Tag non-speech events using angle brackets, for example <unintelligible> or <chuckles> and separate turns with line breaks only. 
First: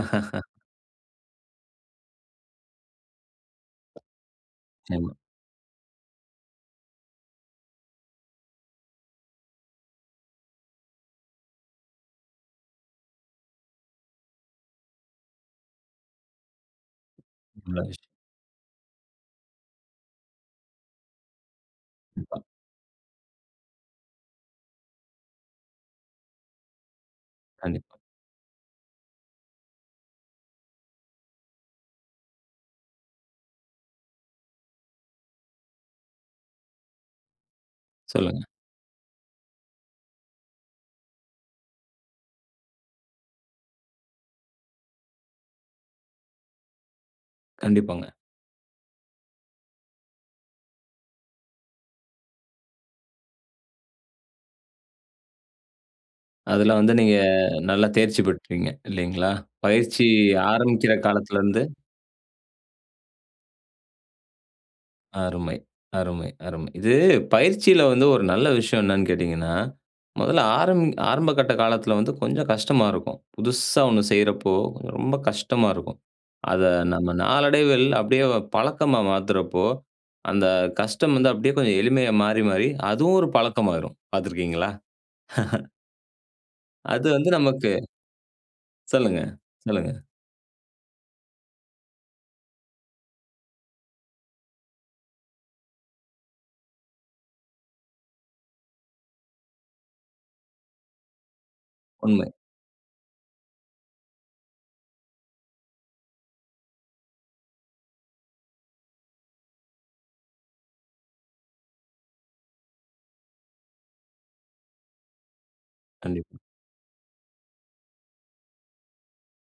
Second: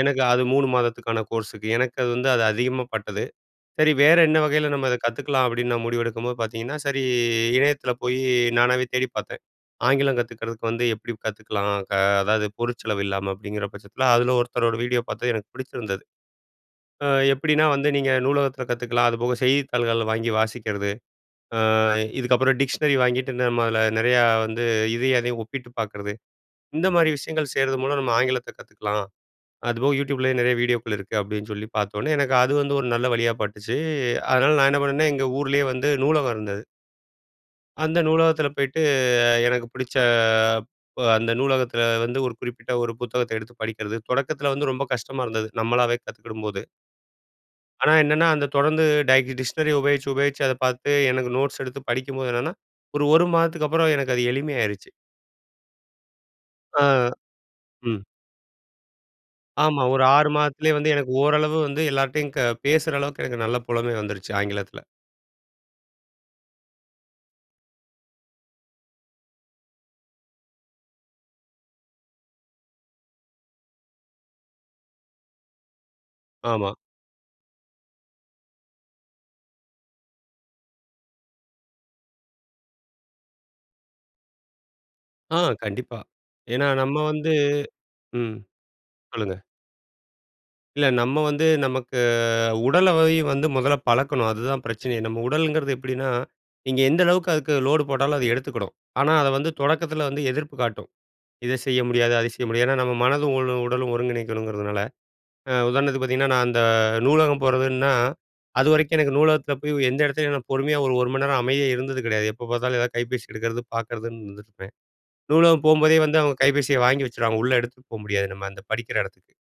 எனக்கு அது 3 மாதத்துக்கான கோர்ஸுக்கு. எனக்கு அது வந்து அது அதிகமா பட்டது. சரி, வேற என்ன வகையில நம்ம அத
நிச்சியமா.
கத்துகலாம்? அப்டின்னு நான் முடிவெடுக்கும்போது பாத்திங்கன்னா, சரி இணையத்துல போய் நானாவே தேடி பாத்தன். ஆங்கிலம் கத்துக்கிறதுக்கு வந்து எப்பிடி கத்துக்கலாம்? க அதாது பொருள் செலவு இல்லாம அப்டிங்கிற பட்சத்துல அதுல ஒருத்தரோட வீடியோ பாத்த எனக்கு பிடிச்சிருந்தது. ம் எப்டின்னா வந்து
<unintelligible>
நீங்க நூலகத்துல கத்துக்கலாம் அதுபோக செய்தித்தாள்கள் வாங்கி வாசிக்கிறது. ம்.
கண்டிப்பா.
இதுக்கப்புறம் டிக்ஷனரி வாங்கிட்டு இதுல நம்ம நெறையா வந்து இதையும், அதையும் ஒப்பிட்டு பாக்கறது. இந்த மாரி விஷயங்கள் செய்றது
கண்டிப்பா.
மூலம் நம்ம ஆங்கிலத்த கத்துக்கலாம். அதுபோக YouTubeலேயே நெறைய வீடியோக்கள் இருக்கு அப்டின்னு சொல்லி பாத்தோனே, எனக்கு அது வந்து ஒரு நல்ல வழியா பட்டுச்சு, அதனால நான் என்ன பண்ணுனேன் எங்க ஊர்லே வந்து நூலகம் இருந்தது. அந்த
சொல்லுங்க.
நூலகத்துல போய்ட்டு அ எனக்கு புடிச்ச ப அந்த நூலகத்துல வந்து ஒரு குறிப்பிட்ட ஒரு புத்தகத்த எடுத்து படிக்கிறது. தொடக்கத்துல வந்து ரொம்ப கஷ்டமா இருந்தது, நம்மளாவே கத்துக்கிடும்போது. ஆனா,
கண்டிப்பாங்க.
என்னன்னா அந்த தொடந்து டை டிஷ்னரி உபயோச்சு உபயோச்சு அத பாத்து எனக்கு நோட்ஸ் எடுத்து படிக்கும்போது என்னென்னா, ஒரு ஒரு மாதத்துக்கு அப்புறம் எனக்கு அது எளிமை ஆயிருச்சு.
அதுல வந்து
ஆ,
நீங்க நல்லா
ம்.
தேர்ச்சி பெற்றீங்க இல்லிங்களா?
ஆமா. ஒரு
பயிற்சி
6 மாதத்திலே
ஆரம்பிக்கிற
வந்து எனக்கு ஓரளவு
காலத்துலந்து
வந்து எல்லார்டையும் க பேசுற அளவுக்கு எனக்கு நல்ல புலமை வந்துடுச்சு ஆங்கிலத்துல.
அருமை, அருமை, அருமை. இது பயிற்சியில வந்து ஒரு நல்ல விஷயம் என்னனு கேட்டீங்கன்னா, மொதல்ல ஆரம் ஆரம்பகட்ட காலத்துல வந்து கொஞ்ச கஷ்டமா இருக்கும். புதுசா ஒண்ணு செய்றப்போ ரொம்ப கஷ்டமா இருக்கும். அத
ஆமா.
நம்ம நாளடைவில் அப்டியே பழக்கமா மாத்துறப்போ, அந்த கஷ்டம் வந்து அப்டியே கொஞ்சம் எளிமையா மாறி, மாறி அது ஒரு பழக்கமாயிரும் பாத்துருக்கீங்களா?
ஆ,
<chuckles>
கண்டிப்பா. ஏன்னா நம்ம
அது வந்து
வந்து
நமக்கு
ம்.
சொல்லுங்க,
சொல்லுங்க.
சொல்லுங்க.
இல்ல, நம்ம வந்து நமக்கு உடல்லை வந்து முதல்ல பழக்கணும். அதுதா பிரச்சனையே நம்ம உடலுங்குறது எப்படின்னா, நீங்க எந்த அளவுக்கு அதுக்கு லோடு போட்டாலும் அதை எடுத்துக்குடும். ஆனா அத வந்து தொடக்கத்துல வந்து எதிர்ப்பு காட்டும் இதை செய்ய முடியாது,
உண்மை.
அதை செய்ய முடியாது ஏன்னா நம்ம மனதும், உ உடலும் ஒருங்கிணைக்கணுங்கிறதுனால. அ உதாரணத்துக்கு பாத்தீங்கன்னா, நான் அந்த நூலகம் போறதுன்னா அதுவரைக்கும் எனக்கு நூலகத்துல போய் எந்த இடத்துலயும் நான் பொறுமையா ஓர் 1 மணி நேரம் அமைதியா இருந்தது கிடையாது. எப்ப பாத்தாலும் ஏதா கைபேசி எடுக்கிறது பாக்கறதுன்னு இருந்துருப்பேன், நூலகம் போம்போதே வந்து அவங்க
கண்டிப்பா.
கைபேசிய வாங்கி வச்சுருவாங்க உள்ள எடுத்துகட்டு போக முடியாது நம்ம அந்த படிக்கிற எடத்துக்கு.